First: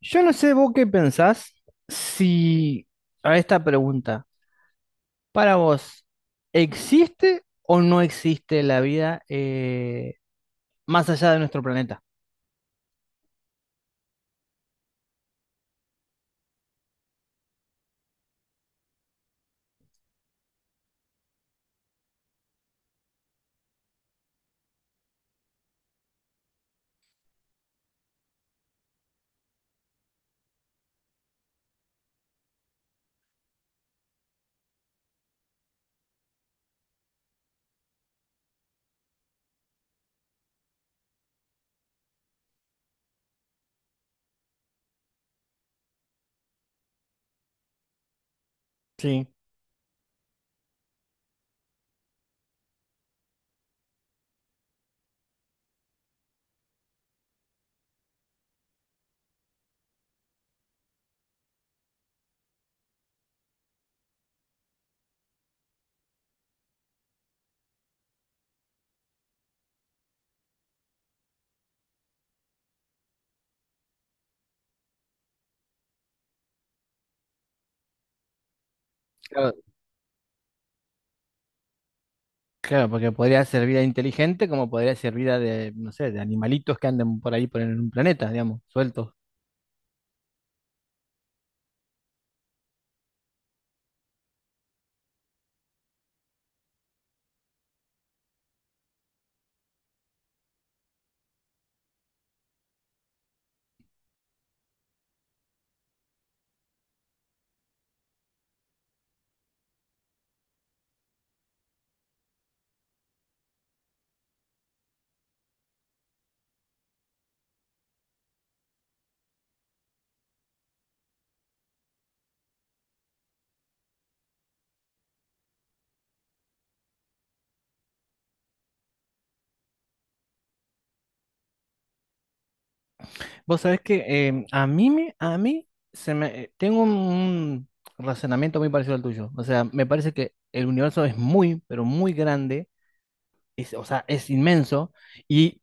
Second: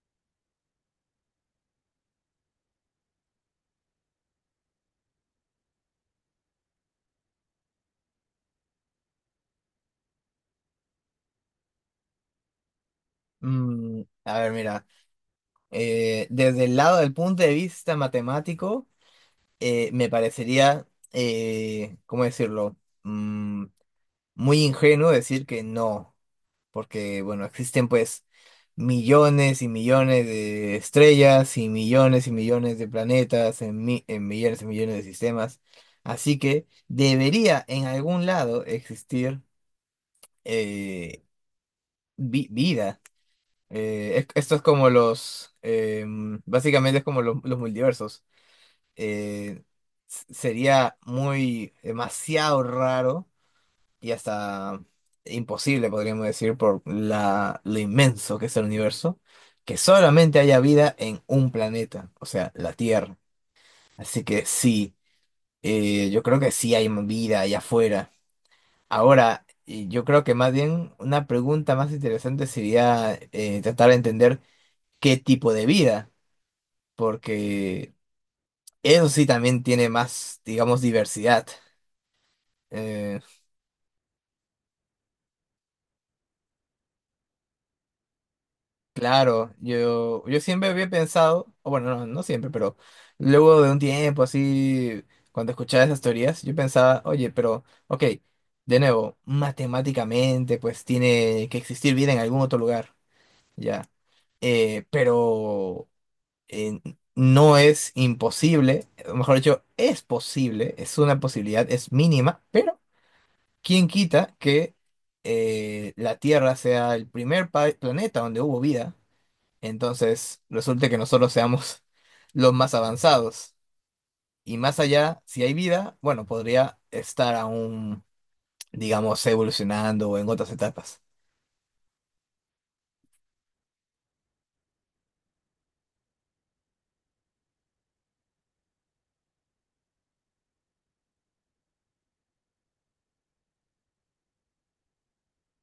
Yo no sé vos qué pensás si a esta pregunta, para vos, ¿existe o no existe la vida más allá de nuestro planeta? A ver, mira, desde el lado del punto de vista matemático, me parecería, ¿cómo decirlo? Mm, muy ingenuo decir que no, porque, bueno, existen pues millones y millones de estrellas y millones de planetas en, en millones y millones de sistemas. Así que debería en algún lado existir eh, vida. Esto es como los, básicamente es como los multiversos. Sí, Eh, Sería demasiado raro y hasta imposible, podríamos decir, por lo inmenso que es el universo, que solamente haya vida en un planeta, o sea, la Tierra. Así que sí, yo creo que sí hay vida allá afuera. Ahora, y yo creo que más bien una pregunta más interesante sería tratar de entender qué tipo de vida, porque eso sí claro, también tiene más, digamos, diversidad. claro, porque Eh, podría ser vida inteligente como podría ser vida de, no sé, de animalitos que anden por ahí por en un planeta, digamos, sueltos. claro, yo siempre había pensado, o bueno, no, no siempre, pero luego de un tiempo así, cuando escuchaba esas teorías, yo pensaba, oye, pero, ok, de nuevo, matemáticamente, pues tiene que existir vida en algún otro lugar, ya. Eh, pero eh, no es imposible, o mejor dicho, es posible, es una posibilidad, es mínima, pero ¿quién quita que la Tierra sea el primer planeta donde hubo vida? Entonces, resulta que nosotros seamos los más avanzados. Y más allá, si hay vida, bueno, podría estar aún, digamos, evolucionando o en otras etapas. Vos sabés que a mí me, a mí se me tengo un razonamiento muy parecido al tuyo. O sea, me parece que el universo es muy, pero muy grande es, o sea, es inmenso. Y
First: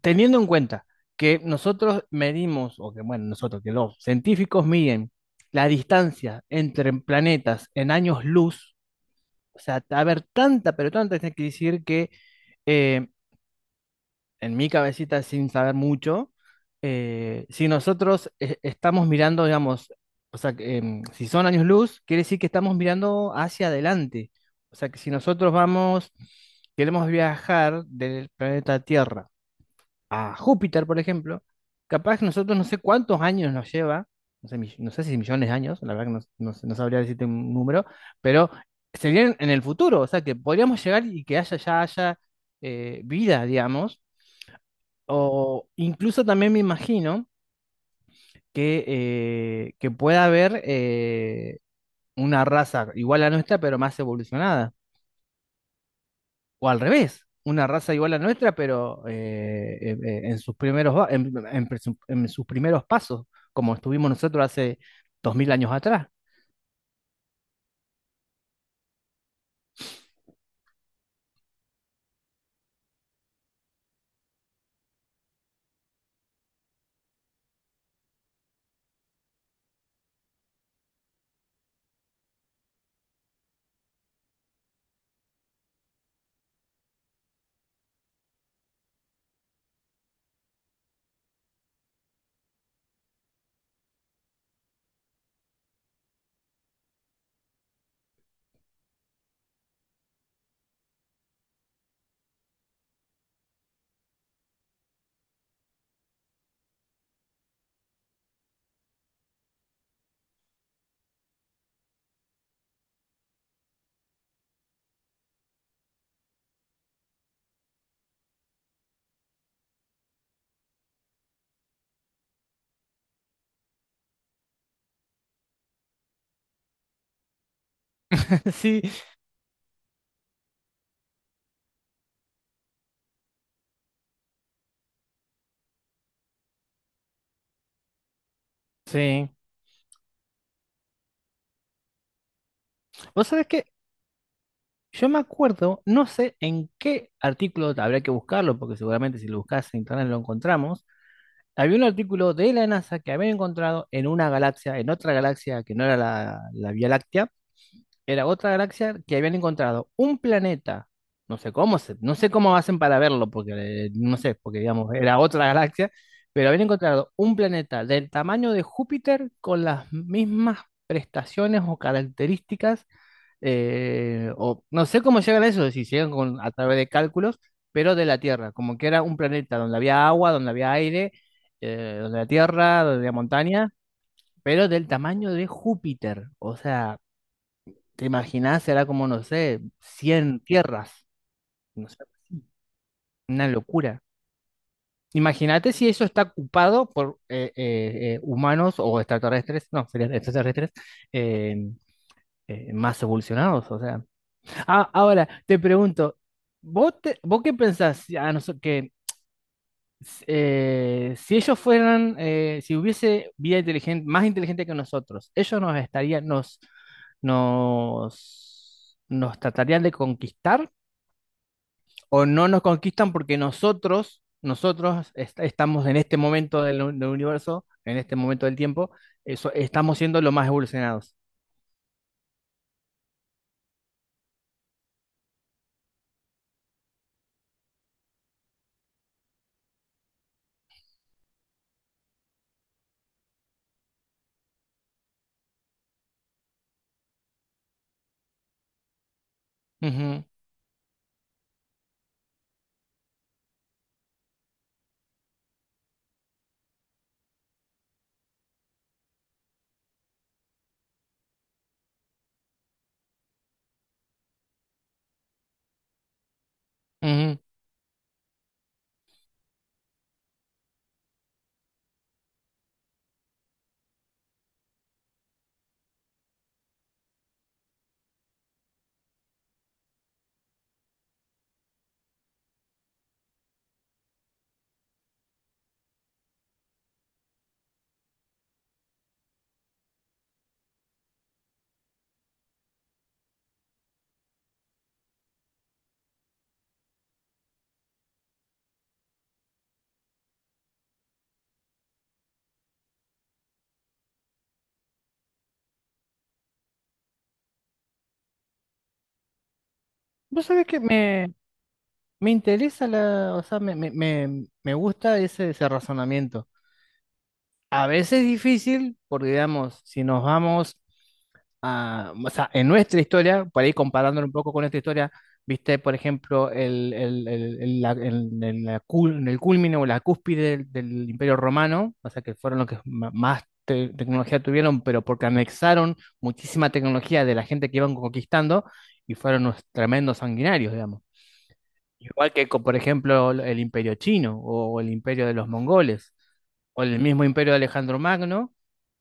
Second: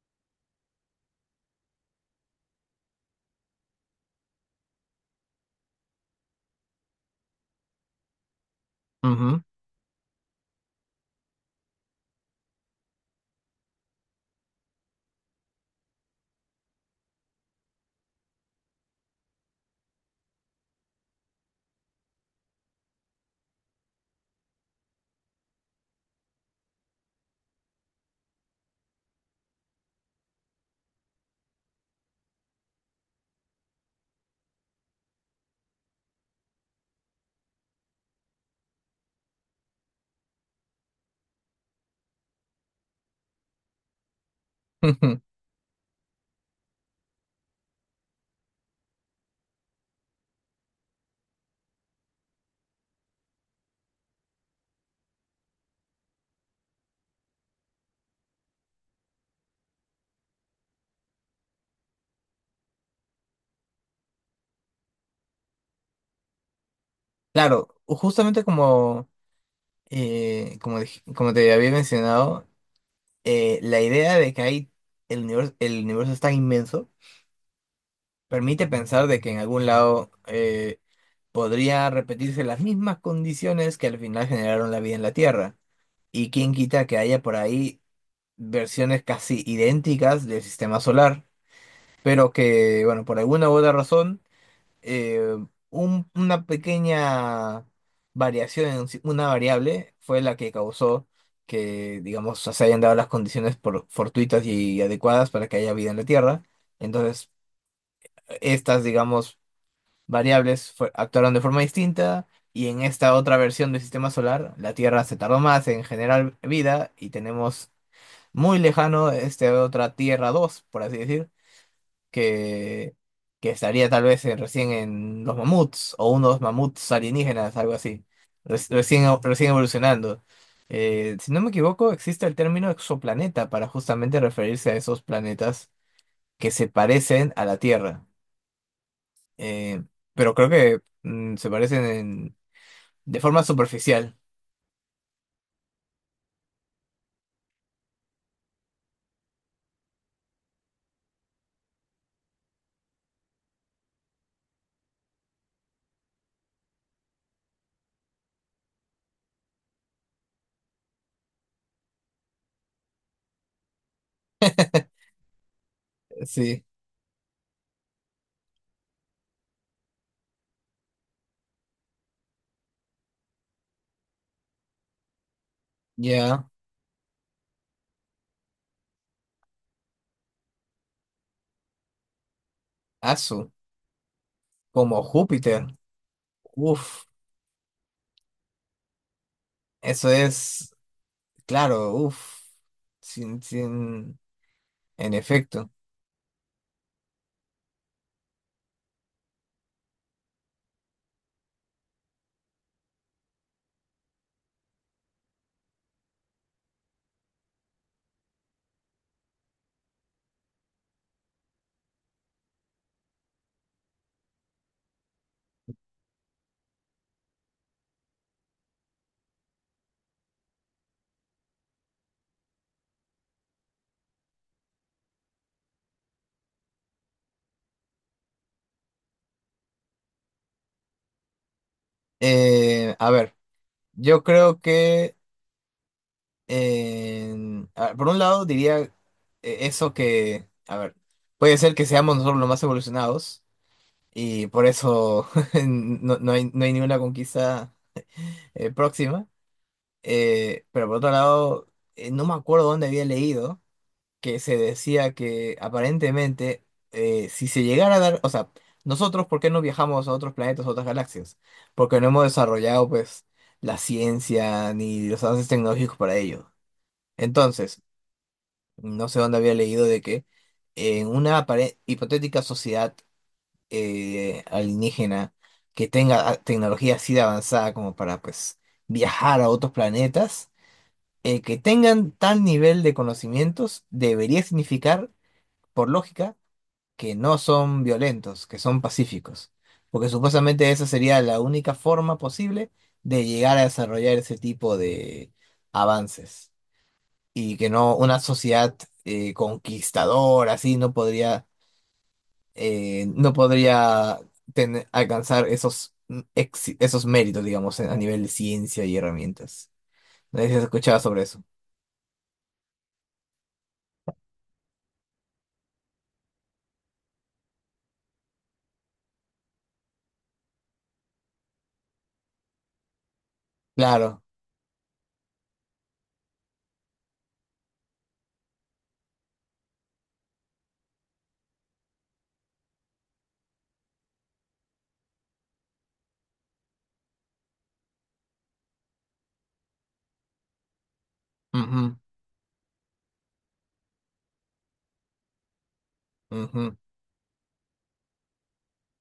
teniendo en cuenta que nosotros medimos, o que bueno, nosotros, que los científicos miden la distancia entre planetas en años luz. Ujú. O sea, a ver, tanta, pero tanta, tiene que decir que eh, en mi cabecita sin saber mucho, si nosotros estamos mirando, digamos, o sea, que, si son años luz, quiere decir que estamos mirando hacia adelante. O sea, que si nosotros vamos, queremos viajar del planeta Tierra a Júpiter, por ejemplo, capaz que nosotros no sé cuántos años nos lleva, no sé, no sé si millones de años, la verdad que no, no sabría decirte un número, pero serían en el futuro, o sea, que podríamos llegar y que haya, ya haya vida, digamos. O incluso también me imagino que pueda haber una raza igual a nuestra, pero más evolucionada. O al revés, una raza igual a nuestra, pero en sus primeros, en, en sus primeros pasos, como estuvimos nosotros hace 2000 años atrás. Claro, justamente como te había mencionado, la idea de que hay el universo es tan inmenso permite pensar de que en algún lado podría repetirse las mismas condiciones que al final generaron la vida en la Tierra. Y quién quita que haya por ahí versiones casi idénticas del sistema solar, pero que, bueno, por alguna u otra razón, eh, una pequeña variación, en si- una variable, fue la que causó digamos, se hayan dado las condiciones por fortuitas y adecuadas para que haya vida en la Tierra. Entonces, estas, digamos, variables actuaron de forma distinta y en esta otra versión del sistema solar la Tierra se tardó más en generar vida y tenemos muy lejano este otra Tierra 2 por así decir, que, que estaría tal vez recién en los mamuts o unos mamuts alienígenas, algo así. Sí, Recién evolucionando. Si no me equivoco, existe el término exoplaneta para justamente referirse a esos planetas que se parecen a la Tierra. sí. Eh, pero creo que se parecen de Vos forma sabés que superficial. yo me acuerdo, no sé en qué artículo habría que buscarlo, porque seguramente si lo buscas en internet lo encontramos. Había un artículo de la NASA que habían encontrado en una galaxia, en otra galaxia que no era la Vía Láctea, era otra galaxia que habían encontrado un planeta, no sé cómo se, no sé cómo hacen para verlo, porque no sé, porque digamos, era otra galaxia, pero habían Sí, encontrado un planeta del tamaño de Júpiter con las mismas prestaciones o características, o no sé cómo llegan a eso, si llegan con, ya. a través de cálculos, pero de la Tierra, como que era un planeta donde había agua, donde había aire, donde la Tierra, donde la Asu, montaña, pero del como tamaño de Júpiter. Júpiter. O sea, Uf, te imaginás, era como, no sé, eso 100 es, tierras, no claro, sé, uf. Sin, una locura. sin, en efecto. Imagínate si eso está ocupado por humanos o extraterrestres, no, serían extraterrestres eh, más evolucionados, o sea. Ah, ahora, te pregunto, ¿vos, vos qué pensás si a que si ellos fueran, si hubiese vida inteligente, más inteligente que nosotros, ellos nos estarían, nos, nos, nos tratarían de conquistar o no nos conquistan porque nosotros, estamos en este momento del universo, en este momento del tiempo, eso, estamos siendo los más evolucionados. A ver, yo creo que, a ver, por un lado diría eso que, a ver, puede ser que seamos nosotros los más evolucionados y por eso no hay, no hay ninguna conquista próxima. Ujú, Pero por otro lado, no me acuerdo dónde había leído que se decía que aparentemente si se llegara a dar, o sea, nosotros, ¿por qué no viajamos a otros planetas, a otras galaxias? Porque no hemos desarrollado pues la ciencia ni los avances tecnológicos para ello. ujú. Entonces, no sé dónde había leído de que en una hipotética sociedad alienígena que tenga ah, tecnología así de avanzada como para pues viajar a otros planetas, el que tengan tal nivel de conocimientos debería significar, por lógica, que no son violentos, que son pacíficos, porque supuestamente esa sería la única forma posible de llegar a desarrollar ese tipo de avances y que no una sociedad conquistadora así no podría eh, no podría alcanzar esos esos méritos, digamos, a nivel de ciencia y herramientas. No ¿Vos sé si has sabés que escuchado sobre me, eso. Me interesa la, o sea, me, me gusta ese, ese razonamiento. A veces es difícil, porque digamos, si nos vamos a, o sea, en nuestra historia, por ahí Claro. comparándolo un poco con nuestra historia, viste, por ejemplo, el- la cul- en el culmine o la cúspide del Imperio Romano, o sea, que fueron los que más tecnología tuvieron, pero porque anexaron muchísima tecnología de la gente que iban conquistando y fueron unos tremendos sanguinarios, igual que, por ejemplo, el imperio chino o el imperio de los mongoles Ujú, ujú. o el mismo imperio de Alejandro Magno,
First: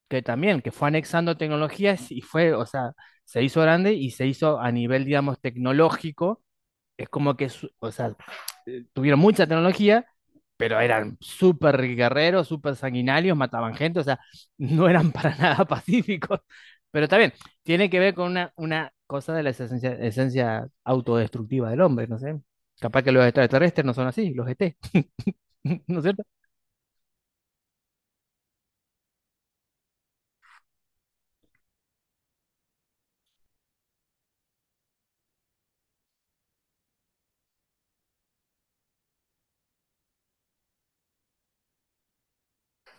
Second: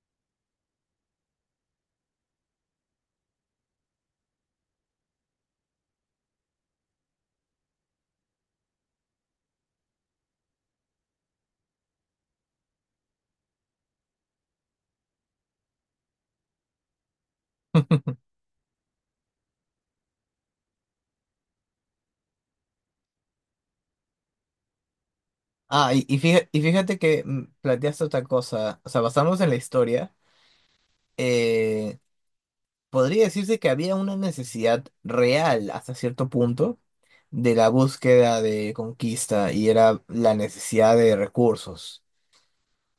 que también, que fue anexando tecnologías y fue, o sea, se hizo grande y se hizo a nivel, digamos, tecnológico. Es como que, o sea, tuvieron mucha tecnología, pero eran súper guerreros, súper sanguinarios, mataban gente, o sea, no eran para nada pacíficos. Pero también tiene que ver con una cosa de la esencia, esencia autodestructiva del hombre, no sé. Capaz que los extraterrestres no son así, los ET Ah, ¿no es cierto? Y fíjate que planteaste otra cosa, o sea, basándonos en la historia, eh, podría decirse que había una necesidad real hasta cierto punto de la búsqueda de conquista y era la necesidad de recursos.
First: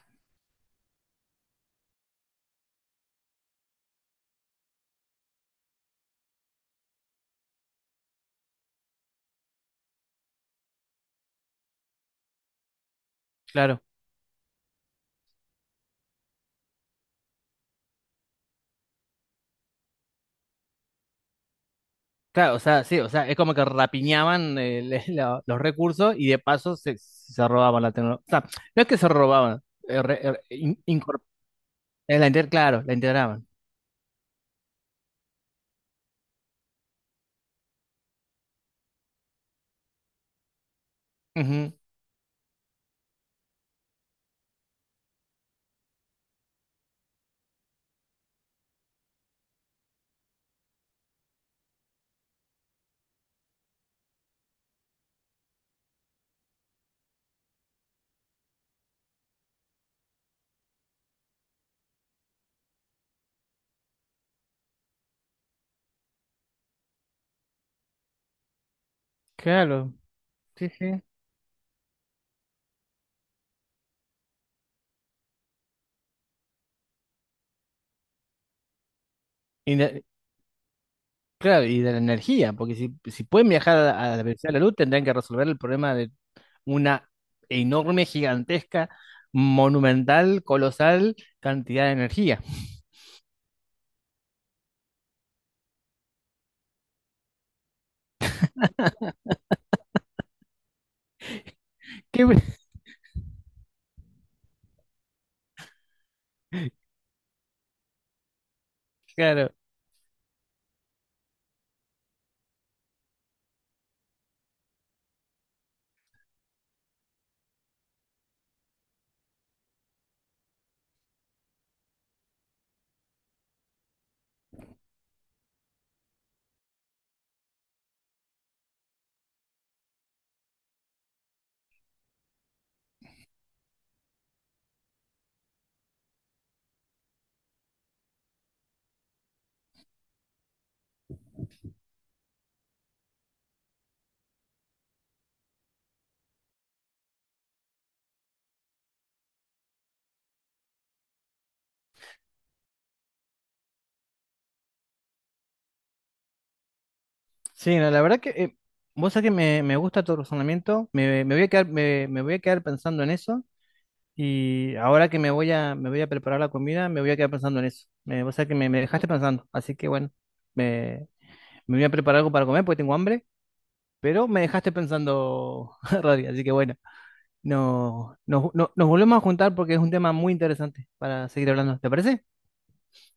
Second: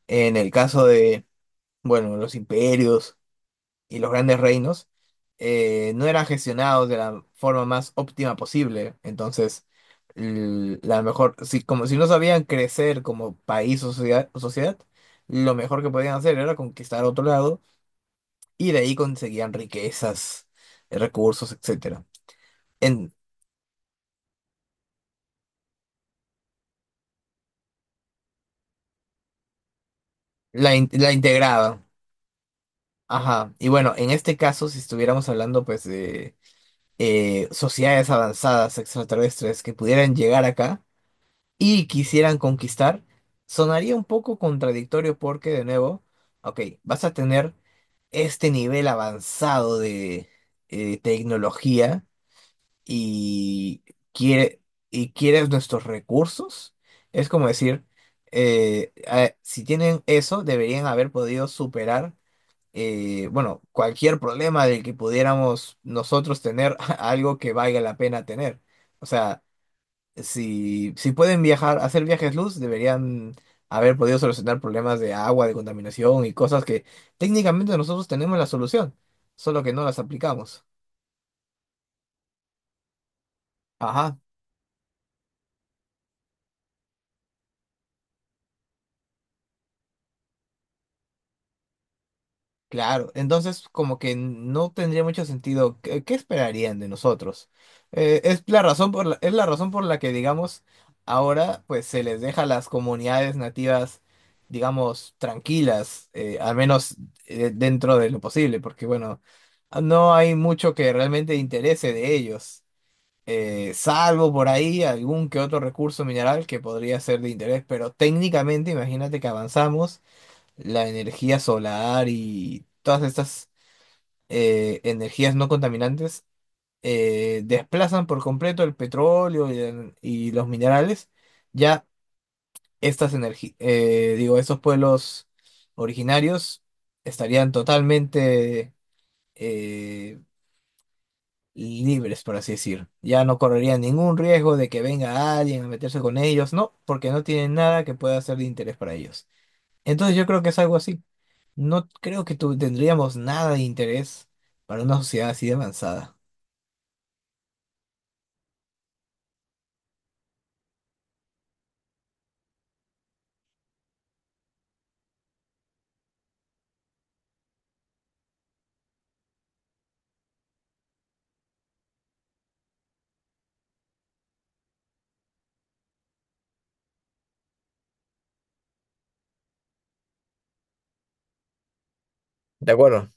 En el caso de, bueno, los imperios y los grandes reinos no eran gestionados de la forma más óptima posible. Entonces, l- la mejor, si, como si no sabían crecer como país Claro. O sociedad, lo mejor que podían hacer era conquistar otro lado y de ahí conseguían riquezas, recursos, etcétera. Claro, o sea, sí, o En, sea, es como que rapiñaban los recursos y de paso se, se robaban la tecnología. O sea, no es que se robaban, eh, re- eh, in- la incor- integraban. Claro, la integraban. Ajá. Y bueno, en este caso, si estuviéramos hablando pues de sociedades avanzadas extraterrestres que pudieran llegar acá, Ujú, y quisieran conquistar, sonaría un poco contradictorio porque, de nuevo, ok, vas a tener este nivel avanzado de tecnología y, quiere, y quieres nuestros recursos. Es como decir, si tienen eso, deberían haber podido superar, bueno, cualquier problema del que pudiéramos nosotros tener algo que valga la pena tener. O sea, claro. Sí, sí. si pueden viajar, hacer viajes luz, deberían haber podido solucionar problemas de agua, de contaminación y cosas que técnicamente nosotros tenemos la solución, solo que Y no las aplicamos. claro, y de la energía, porque si, si pueden viajar a Ajá. la velocidad de la luz, tendrían que resolver el problema de una enorme, gigantesca, monumental, colosal cantidad de energía. Claro, entonces como que no tendría mucho sentido. ¿Qué, qué esperarían de nosotros? Es la razón por la que, digamos, ahora pues se les Qué bu- deja a las comunidades nativas, digamos, tranquilas, al menos dentro de lo posible, porque bueno, claro. no hay mucho que realmente interese de ellos, salvo por ahí algún que otro recurso mineral que podría ser de interés, pero técnicamente imagínate que avanzamos la energía solar y todas estas energías no contaminantes desplazan por completo el petróleo y los minerales, ya estas energías, digo, estos pueblos originarios estarían totalmente eh, libres, por así decir. Ya no correrían ningún riesgo de que venga alguien a meterse con ellos, no, porque no tienen nada que pueda ser de interés para ellos. Entonces yo creo que es algo así. No creo que tendríamos nada de interés para una sociedad así de avanzada. Sí, no, la verdad que vos sabés que me gusta tu razonamiento, me voy a quedar, me voy a quedar pensando en eso, y ahora que me voy a preparar la comida, me voy a quedar pensando en eso. Me, vos sabés que me dejaste pensando, así que bueno, me, me voy a preparar algo para comer porque tengo hambre. Pero me dejaste pensando, Rodri, así que bueno, no, nos, nos volvemos a juntar porque es un tema muy interesante para seguir hablando. ¿Te parece? De acuerdo.